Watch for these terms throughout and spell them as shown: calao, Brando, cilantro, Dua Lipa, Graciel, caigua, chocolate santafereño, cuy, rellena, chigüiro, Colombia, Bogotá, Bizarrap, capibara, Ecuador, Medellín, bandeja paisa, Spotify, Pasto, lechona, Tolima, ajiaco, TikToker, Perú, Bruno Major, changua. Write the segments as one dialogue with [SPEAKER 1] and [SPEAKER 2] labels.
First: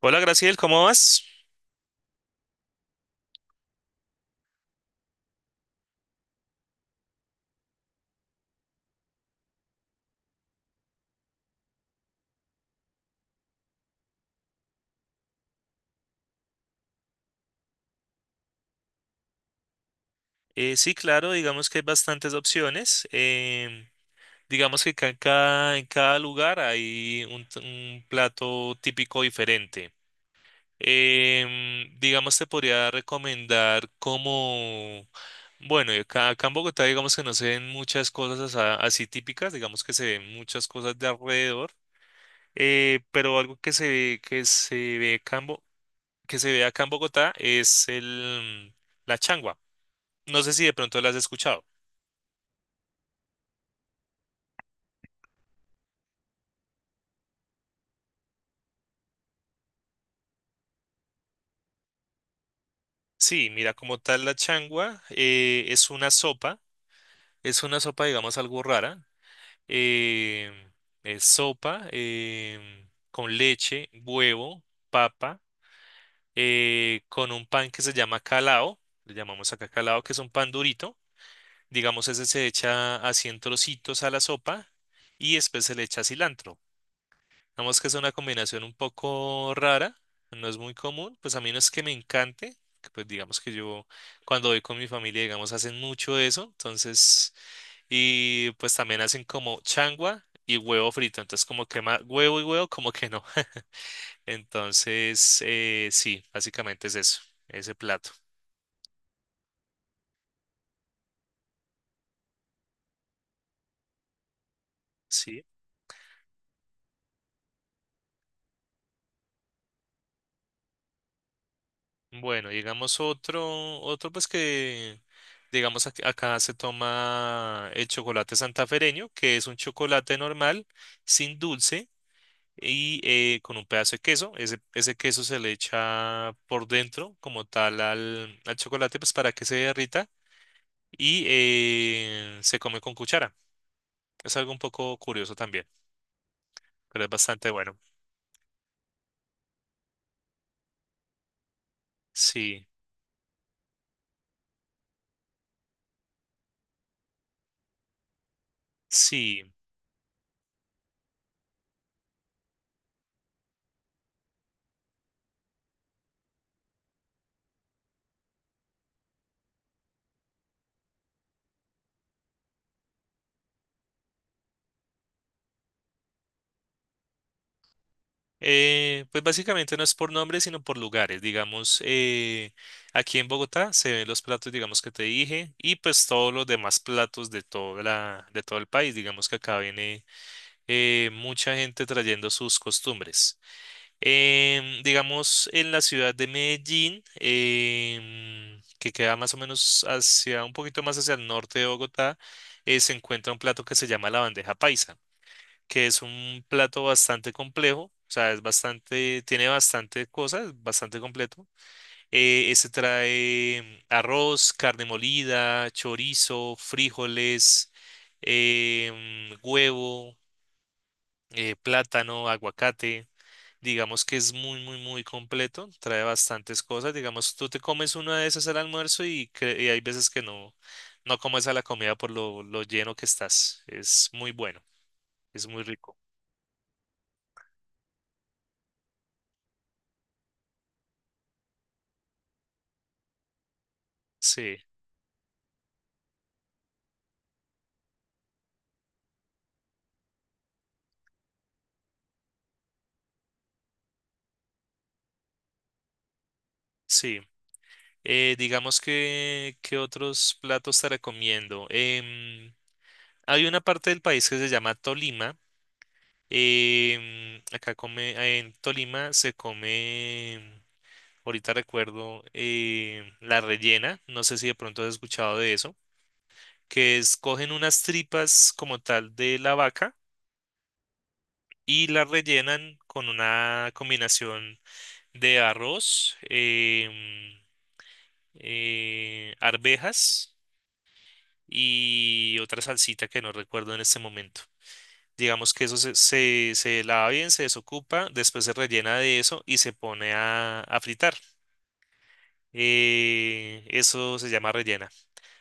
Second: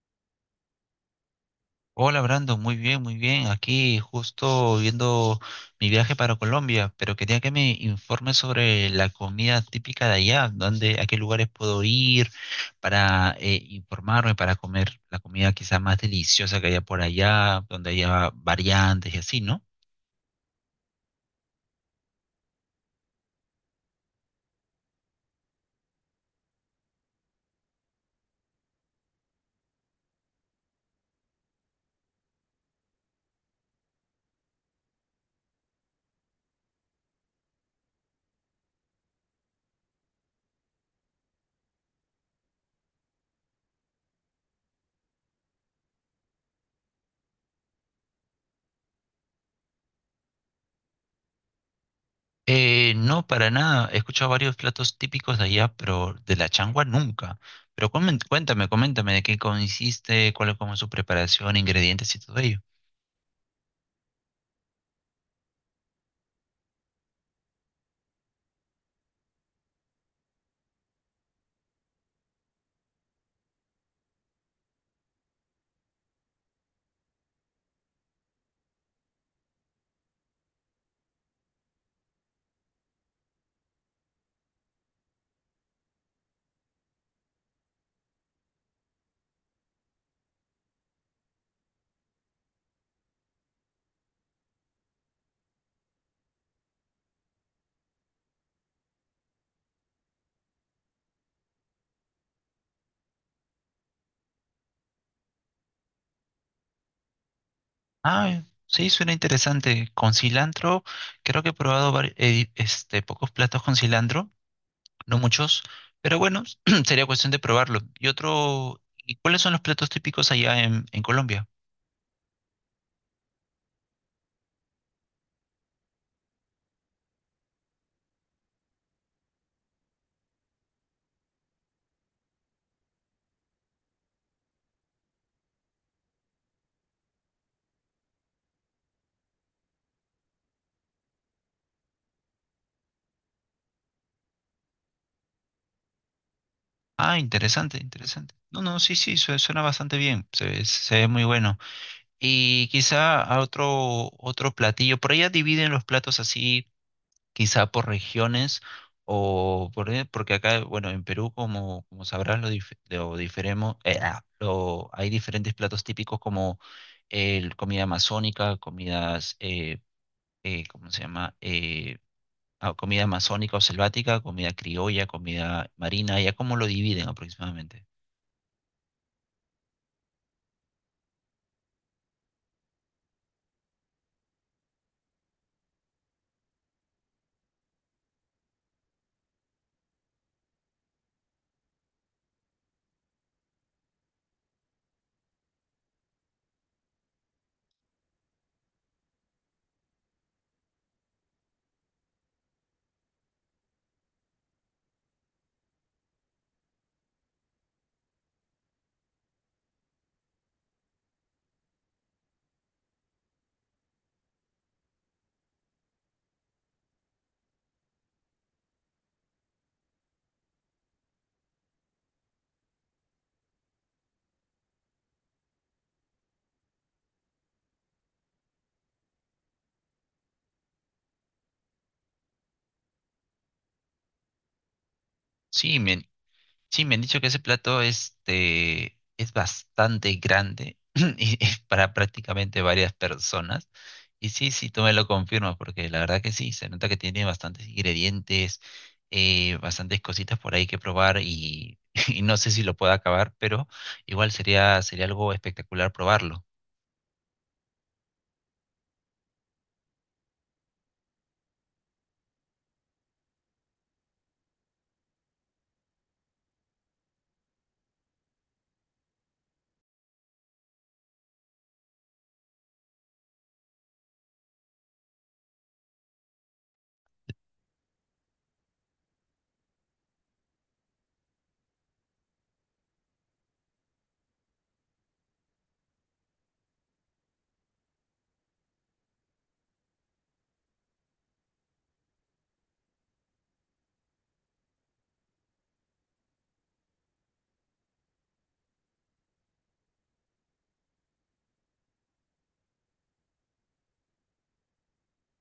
[SPEAKER 1] Hola Graciel, ¿cómo vas?
[SPEAKER 2] Hola Brando, muy bien, muy bien. Aquí justo viendo mi viaje para Colombia, pero quería que me informes sobre la comida típica de allá, dónde, a qué lugares puedo ir para informarme, para comer la comida quizá más deliciosa que haya por allá, donde haya variantes y así, ¿no?
[SPEAKER 1] Sí, claro, digamos que hay bastantes opciones. Digamos que en cada lugar hay un plato típico diferente. Digamos, te podría recomendar bueno, y acá en Bogotá digamos que no se ven muchas cosas así típicas, digamos que se ven muchas cosas de alrededor, pero algo que se ve, que se ve acá en Bogotá es la changua. No sé si de pronto la has escuchado.
[SPEAKER 2] No, para nada. He escuchado varios platos típicos de allá, pero de la changua nunca. Pero cuéntame, coméntame de qué consiste, cuál es como su preparación, ingredientes y todo ello.
[SPEAKER 1] Sí, mira, como tal la changua es una sopa, digamos, algo rara. eh, es sopa con leche, huevo, papa, con un pan que se llama calao, le llamamos acá calao, que es un pan durito. Digamos, ese se echa así en trocitos a la sopa y después se le echa cilantro. Digamos que es una combinación un poco rara, no es muy común, pues a mí no es que me encante, que pues digamos que yo cuando voy con mi familia, digamos, hacen mucho eso, entonces, y pues también hacen como changua y huevo frito, entonces como que huevo y huevo, como que no. Entonces, sí, básicamente es eso, ese plato,
[SPEAKER 2] Ah, sí, suena interesante. Con cilantro, creo que he probado pocos platos con cilantro, no
[SPEAKER 1] ¿sí?
[SPEAKER 2] muchos, pero bueno, sería cuestión de probarlo. Y otro, ¿y cuáles son los platos típicos allá en Colombia?
[SPEAKER 1] Bueno, digamos otro, otro pues que... Digamos, acá se toma el chocolate santafereño, que es un chocolate normal, sin dulce y con un pedazo de queso. Ese queso se le echa por dentro como tal al chocolate, pues para que se derrita y se come con cuchara. Es algo un poco curioso también, pero es
[SPEAKER 2] Ah,
[SPEAKER 1] bastante bueno.
[SPEAKER 2] interesante, interesante. No, no, sí, sí, suena bastante bien, se ve muy bueno.
[SPEAKER 1] Sí,
[SPEAKER 2] Y quizá a otro, otro platillo, por allá dividen los platos así, quizá por regiones
[SPEAKER 1] sí.
[SPEAKER 2] o por, porque acá, bueno, en Perú, como, como sabrás, lo, dif- lo diferemo- ah, lo- hay diferentes platos típicos como el comida amazónica, comidas, ¿cómo se llama? Comida amazónica o selvática, comida criolla, comida marina, ¿ya cómo lo dividen aproximadamente?
[SPEAKER 1] Pues básicamente no es por nombres, sino por lugares. Digamos, aquí en Bogotá se ven los platos, digamos, que te dije, y pues todos los demás platos de toda la, de todo el país. Digamos que acá viene mucha gente trayendo sus costumbres. Digamos, en la ciudad de Medellín, que queda más o menos hacia, un poquito más hacia el norte de Bogotá, se encuentra un plato que se llama la bandeja paisa, que es un plato bastante complejo, o sea, es bastante, tiene bastante cosas, bastante completo. Ese trae arroz, carne molida, chorizo, frijoles, huevo, plátano, aguacate. Digamos que es muy, muy, muy completo, trae bastantes cosas. Digamos, tú te comes una de esas al almuerzo y, y hay veces que no, no comes a la comida por lo lleno que estás. Es muy bueno, es muy
[SPEAKER 2] Sí,
[SPEAKER 1] rico.
[SPEAKER 2] me, Sí, me han dicho que ese plato este, es bastante grande y es para prácticamente varias personas. Y sí,
[SPEAKER 1] Sí,
[SPEAKER 2] sí, tú me lo confirmas, porque la verdad que sí, se nota que tiene bastantes ingredientes, bastantes cositas por ahí que probar y, y no sé si lo pueda acabar, pero igual sería, sería algo espectacular probarlo.
[SPEAKER 1] sí. Digamos que, ¿qué otros platos te recomiendo? Hay una parte del país que se llama Tolima. Acá come, en Tolima se come, ahorita recuerdo, la rellena. No sé si de pronto has escuchado de eso, que es cogen unas tripas como tal de la vaca y la rellenan con una combinación de arroz, arvejas y otra salsita que no recuerdo en este momento. Digamos que eso se lava bien, se desocupa, después se rellena de eso y se pone a fritar. Eso se llama rellena.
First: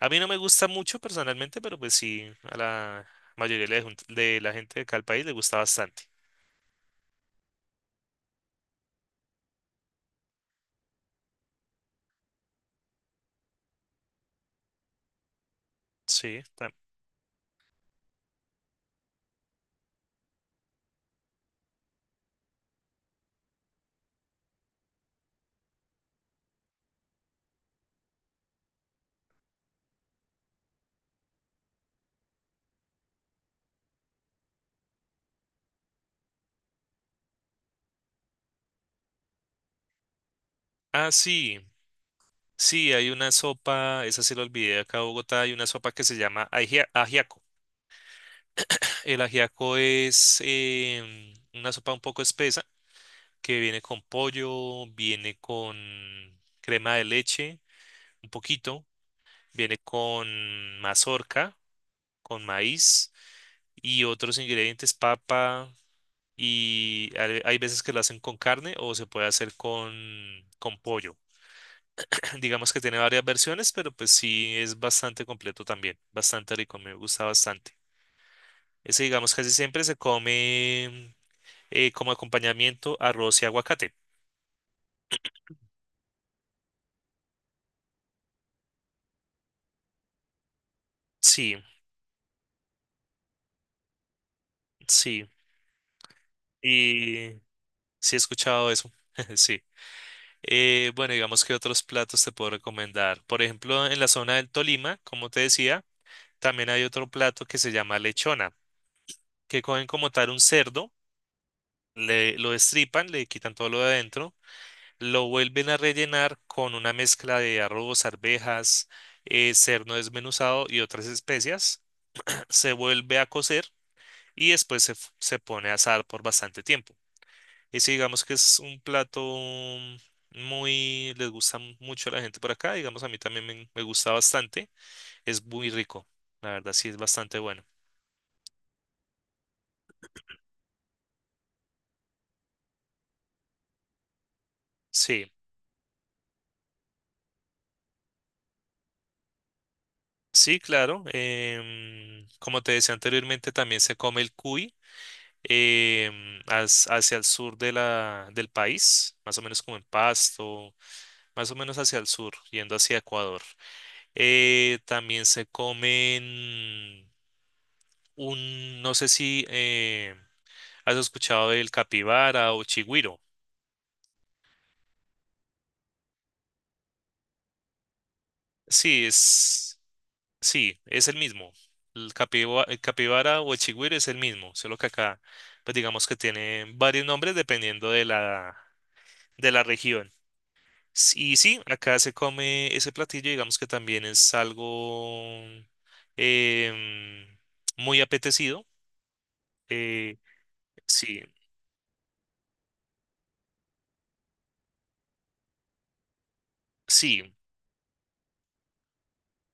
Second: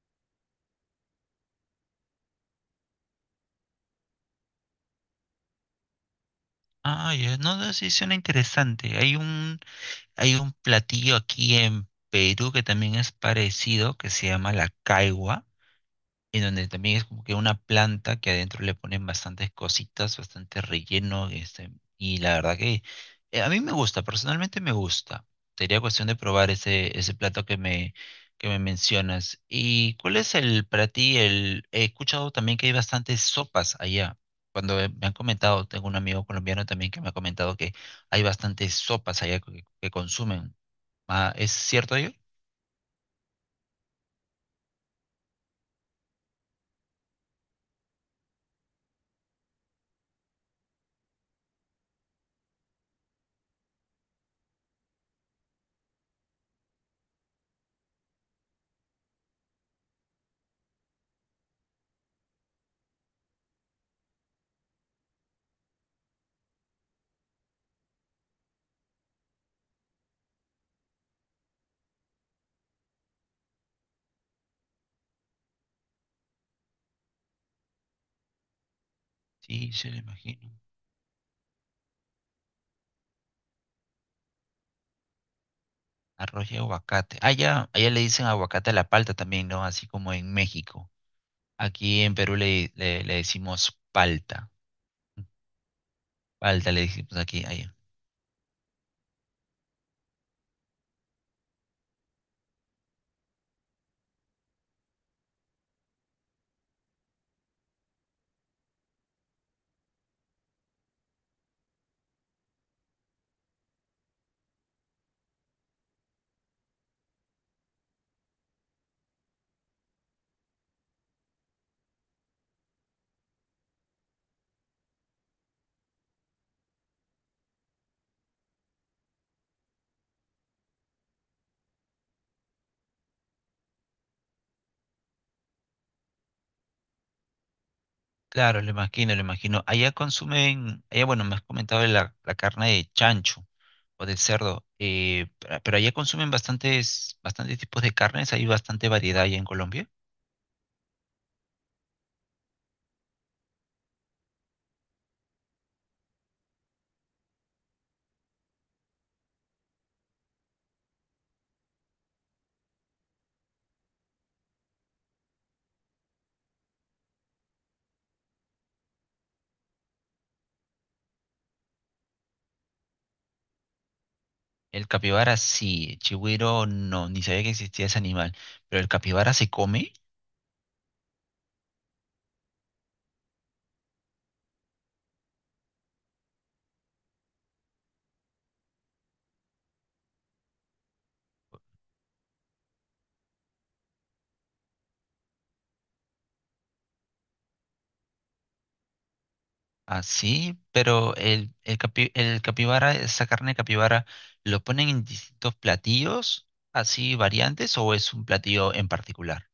[SPEAKER 1] A mí no me gusta mucho personalmente, pero pues sí, a la mayoría de la, de la gente de acá del país le gusta bastante.
[SPEAKER 2] Ah, ya, no, no, sí, suena interesante. Hay un platillo aquí en Perú que también es parecido, que se llama la caigua,
[SPEAKER 1] Sí.
[SPEAKER 2] en donde también es como que una planta que adentro le ponen bastantes cositas, bastante relleno, este, y la verdad que a mí me gusta, personalmente me gusta. Sería cuestión de probar ese plato que me mencionas. ¿Y cuál es el para ti? El, he escuchado también que hay bastantes sopas allá. Cuando me han comentado, tengo un amigo colombiano también que me ha comentado que hay bastantes sopas allá que consumen.
[SPEAKER 1] Ah,
[SPEAKER 2] Ah, ¿es
[SPEAKER 1] sí.
[SPEAKER 2] cierto ello?
[SPEAKER 1] Sí, hay una sopa, esa sí la olvidé acá en Bogotá, hay una sopa que se llama ajiaco. El ajiaco es una sopa un poco espesa que viene con pollo, viene con crema de leche, un poquito, viene con mazorca, con maíz y otros ingredientes, papa, y hay veces que lo hacen con carne o se puede hacer con pollo. Digamos que tiene varias versiones, pero pues sí es bastante completo también, bastante rico, me gusta bastante. Ese digamos casi
[SPEAKER 2] Sí,
[SPEAKER 1] siempre
[SPEAKER 2] se
[SPEAKER 1] se
[SPEAKER 2] lo imagino.
[SPEAKER 1] come como acompañamiento arroz y aguacate.
[SPEAKER 2] Arroz y aguacate. Allá, allá le dicen aguacate a la palta también, ¿no? Así como en México.
[SPEAKER 1] Sí,
[SPEAKER 2] Aquí en Perú le decimos palta.
[SPEAKER 1] sí.
[SPEAKER 2] Palta le decimos
[SPEAKER 1] y
[SPEAKER 2] aquí, allá.
[SPEAKER 1] Sí, he escuchado eso. Sí. Bueno, digamos que otros platos te puedo recomendar. Por ejemplo, en la zona del Tolima, como te decía, también hay otro plato que se llama lechona, que cogen como tal un cerdo, lo destripan, le quitan todo lo de adentro, lo vuelven a rellenar con una mezcla de arroz, arvejas, cerdo desmenuzado y otras especias. Se vuelve a cocer y después se pone a asar por bastante tiempo. Y si digamos que es un plato muy, les gusta mucho a la gente por acá, digamos a mí también me gusta bastante, es muy rico, la verdad sí es bastante bueno.
[SPEAKER 2] Claro, lo imagino, lo imagino. Allá consumen, allá, bueno, me has comentado de la carne de chancho o de cerdo,
[SPEAKER 1] Sí,
[SPEAKER 2] pero allá consumen bastantes, bastantes tipos de carnes, hay bastante variedad allá en Colombia.
[SPEAKER 1] sí, claro, como te decía anteriormente, también se come el cuy hacia el sur de la, del país, más o menos como en Pasto, más o menos hacia el sur, yendo hacia Ecuador. También se comen un, no sé si... ¿Has escuchado del capibara o chigüiro?
[SPEAKER 2] El capibara sí, el chigüiro no, ni sabía que existía ese animal, pero el
[SPEAKER 1] Sí,
[SPEAKER 2] capibara se
[SPEAKER 1] es,
[SPEAKER 2] come.
[SPEAKER 1] sí, es el mismo. El el capibara o el chigüiro es el mismo, solo que acá, pues digamos que tiene varios nombres dependiendo de la región. Y sí, acá se come ese platillo, digamos que también es algo em, muy apetecido. Eh,
[SPEAKER 2] Así, pero
[SPEAKER 1] sí,
[SPEAKER 2] el capibara, esa carne de capibara, ¿lo ponen en distintos platillos, así
[SPEAKER 1] sí,
[SPEAKER 2] variantes, o es un platillo en particular?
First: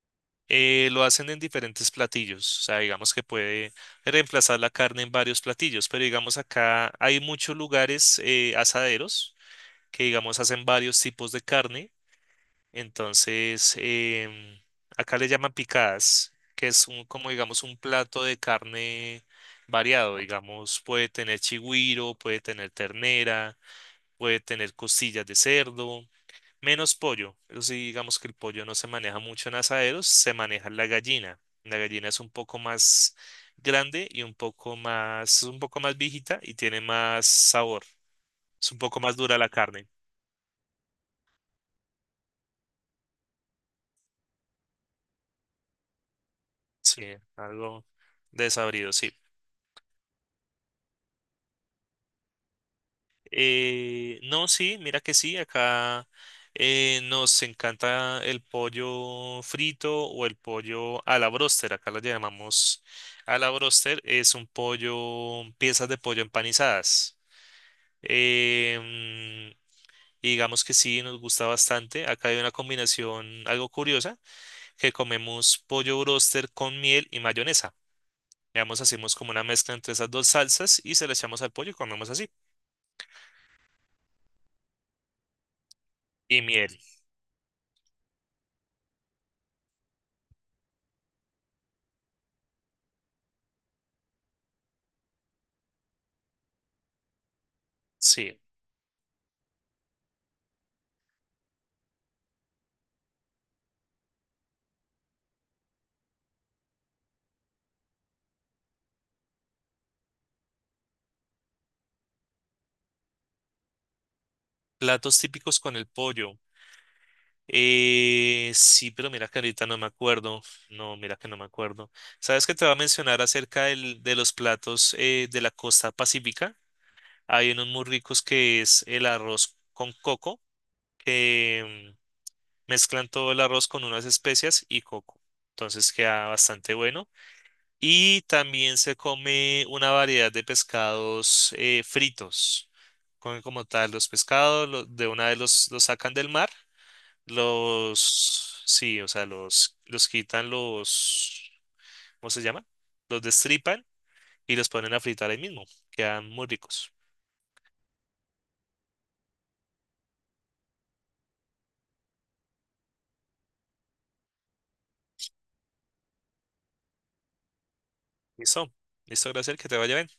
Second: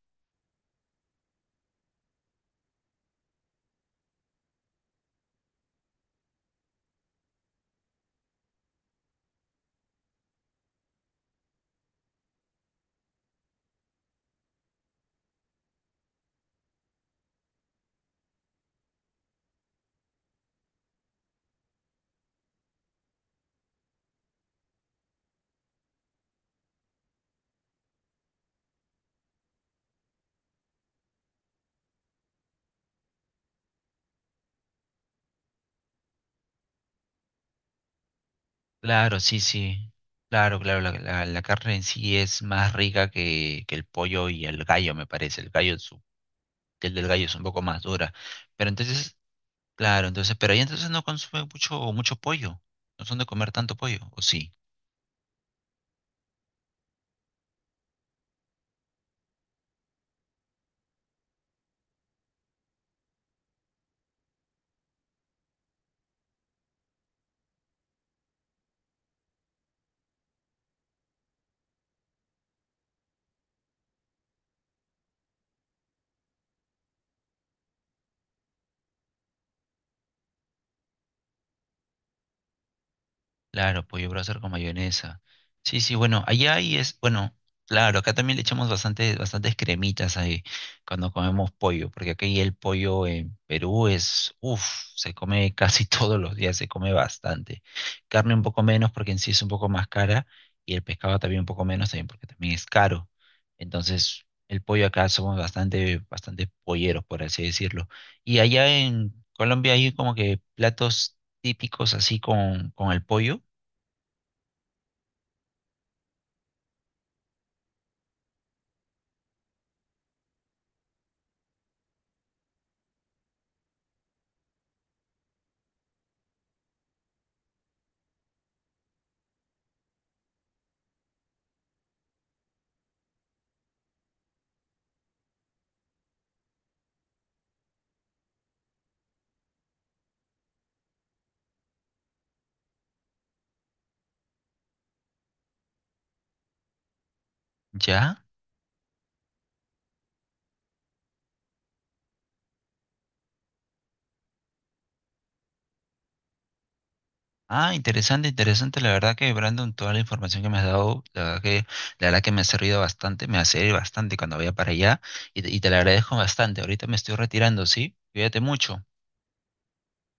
[SPEAKER 1] lo hacen en diferentes platillos, o sea, digamos que puede reemplazar la carne en varios platillos, pero digamos acá hay muchos lugares asaderos que digamos hacen varios tipos de carne, entonces em, acá le llaman picadas, que es un, como digamos un plato de carne variado, digamos, puede tener chigüiro, puede tener ternera, puede tener costillas de cerdo. Menos pollo. Eso sí, digamos que el pollo no se maneja mucho en asaderos, se maneja la gallina. La gallina es un poco más grande y un poco más viejita y tiene más sabor. Es un poco más
[SPEAKER 2] Claro,
[SPEAKER 1] dura
[SPEAKER 2] sí,
[SPEAKER 1] la carne.
[SPEAKER 2] sí. Claro, claro, la carne en sí es más rica que el pollo y el gallo, me parece. El
[SPEAKER 1] Sí,
[SPEAKER 2] del gallo es un poco más
[SPEAKER 1] algo
[SPEAKER 2] dura. Pero
[SPEAKER 1] desabrido, sí.
[SPEAKER 2] entonces, claro, entonces, pero ahí entonces no consumen mucho, mucho pollo. No son de comer tanto pollo, ¿o
[SPEAKER 1] No,
[SPEAKER 2] sí?
[SPEAKER 1] sí, mira que sí, acá nos encanta el pollo frito o el pollo a la bróster. Acá lo llamamos a la bróster, es un pollo, piezas de pollo empanizadas. Em, y digamos que sí, nos gusta bastante. Acá hay una combinación algo curiosa, que comemos pollo broster con miel y mayonesa. Digamos, hacemos como una mezcla entre esas dos salsas y se la echamos al pollo y comemos así.
[SPEAKER 2] Claro, pollo brasar con mayonesa. Sí, sí, bueno,
[SPEAKER 1] Y
[SPEAKER 2] allá ahí
[SPEAKER 1] miel,
[SPEAKER 2] es, bueno, claro, acá también le echamos bastante, bastantes cremitas ahí cuando comemos pollo, porque aquí el pollo en Perú es, uff, se come casi todos los días, se come bastante. Carne
[SPEAKER 1] sí.
[SPEAKER 2] un poco menos porque en sí es un poco más cara y el pescado también un poco menos también porque también es caro. Entonces, el pollo acá somos bastante, bastante polleros, por así decirlo. Y allá en Colombia hay como que platos típicos así con el pollo.
[SPEAKER 1] Platos típicos con el pollo. Sí, pero mira que ahorita no me acuerdo. No, mira que no me acuerdo. ¿Sabes que te va a mencionar acerca de los platos de la costa pacífica? Hay unos muy ricos que es el arroz con coco, que mezclan todo el arroz con unas especias y coco. Entonces queda bastante bueno. Y también se come una variedad de pescados fritos. Comen como tal los pescados, de una vez los sacan del mar,
[SPEAKER 2] ¿Ya?
[SPEAKER 1] sí, o sea, los quitan, ¿cómo se llama? Los destripan y los ponen a fritar ahí mismo. Quedan muy ricos.
[SPEAKER 2] Ah, interesante, interesante. La verdad que, Brandon, toda la información que me has dado, la verdad que me ha servido bastante, me va a servir bastante cuando vaya para allá y te la agradezco bastante. Ahorita me estoy retirando, ¿sí? Cuídate
[SPEAKER 1] Listo,
[SPEAKER 2] mucho.
[SPEAKER 1] listo, gracias, que te vaya bien.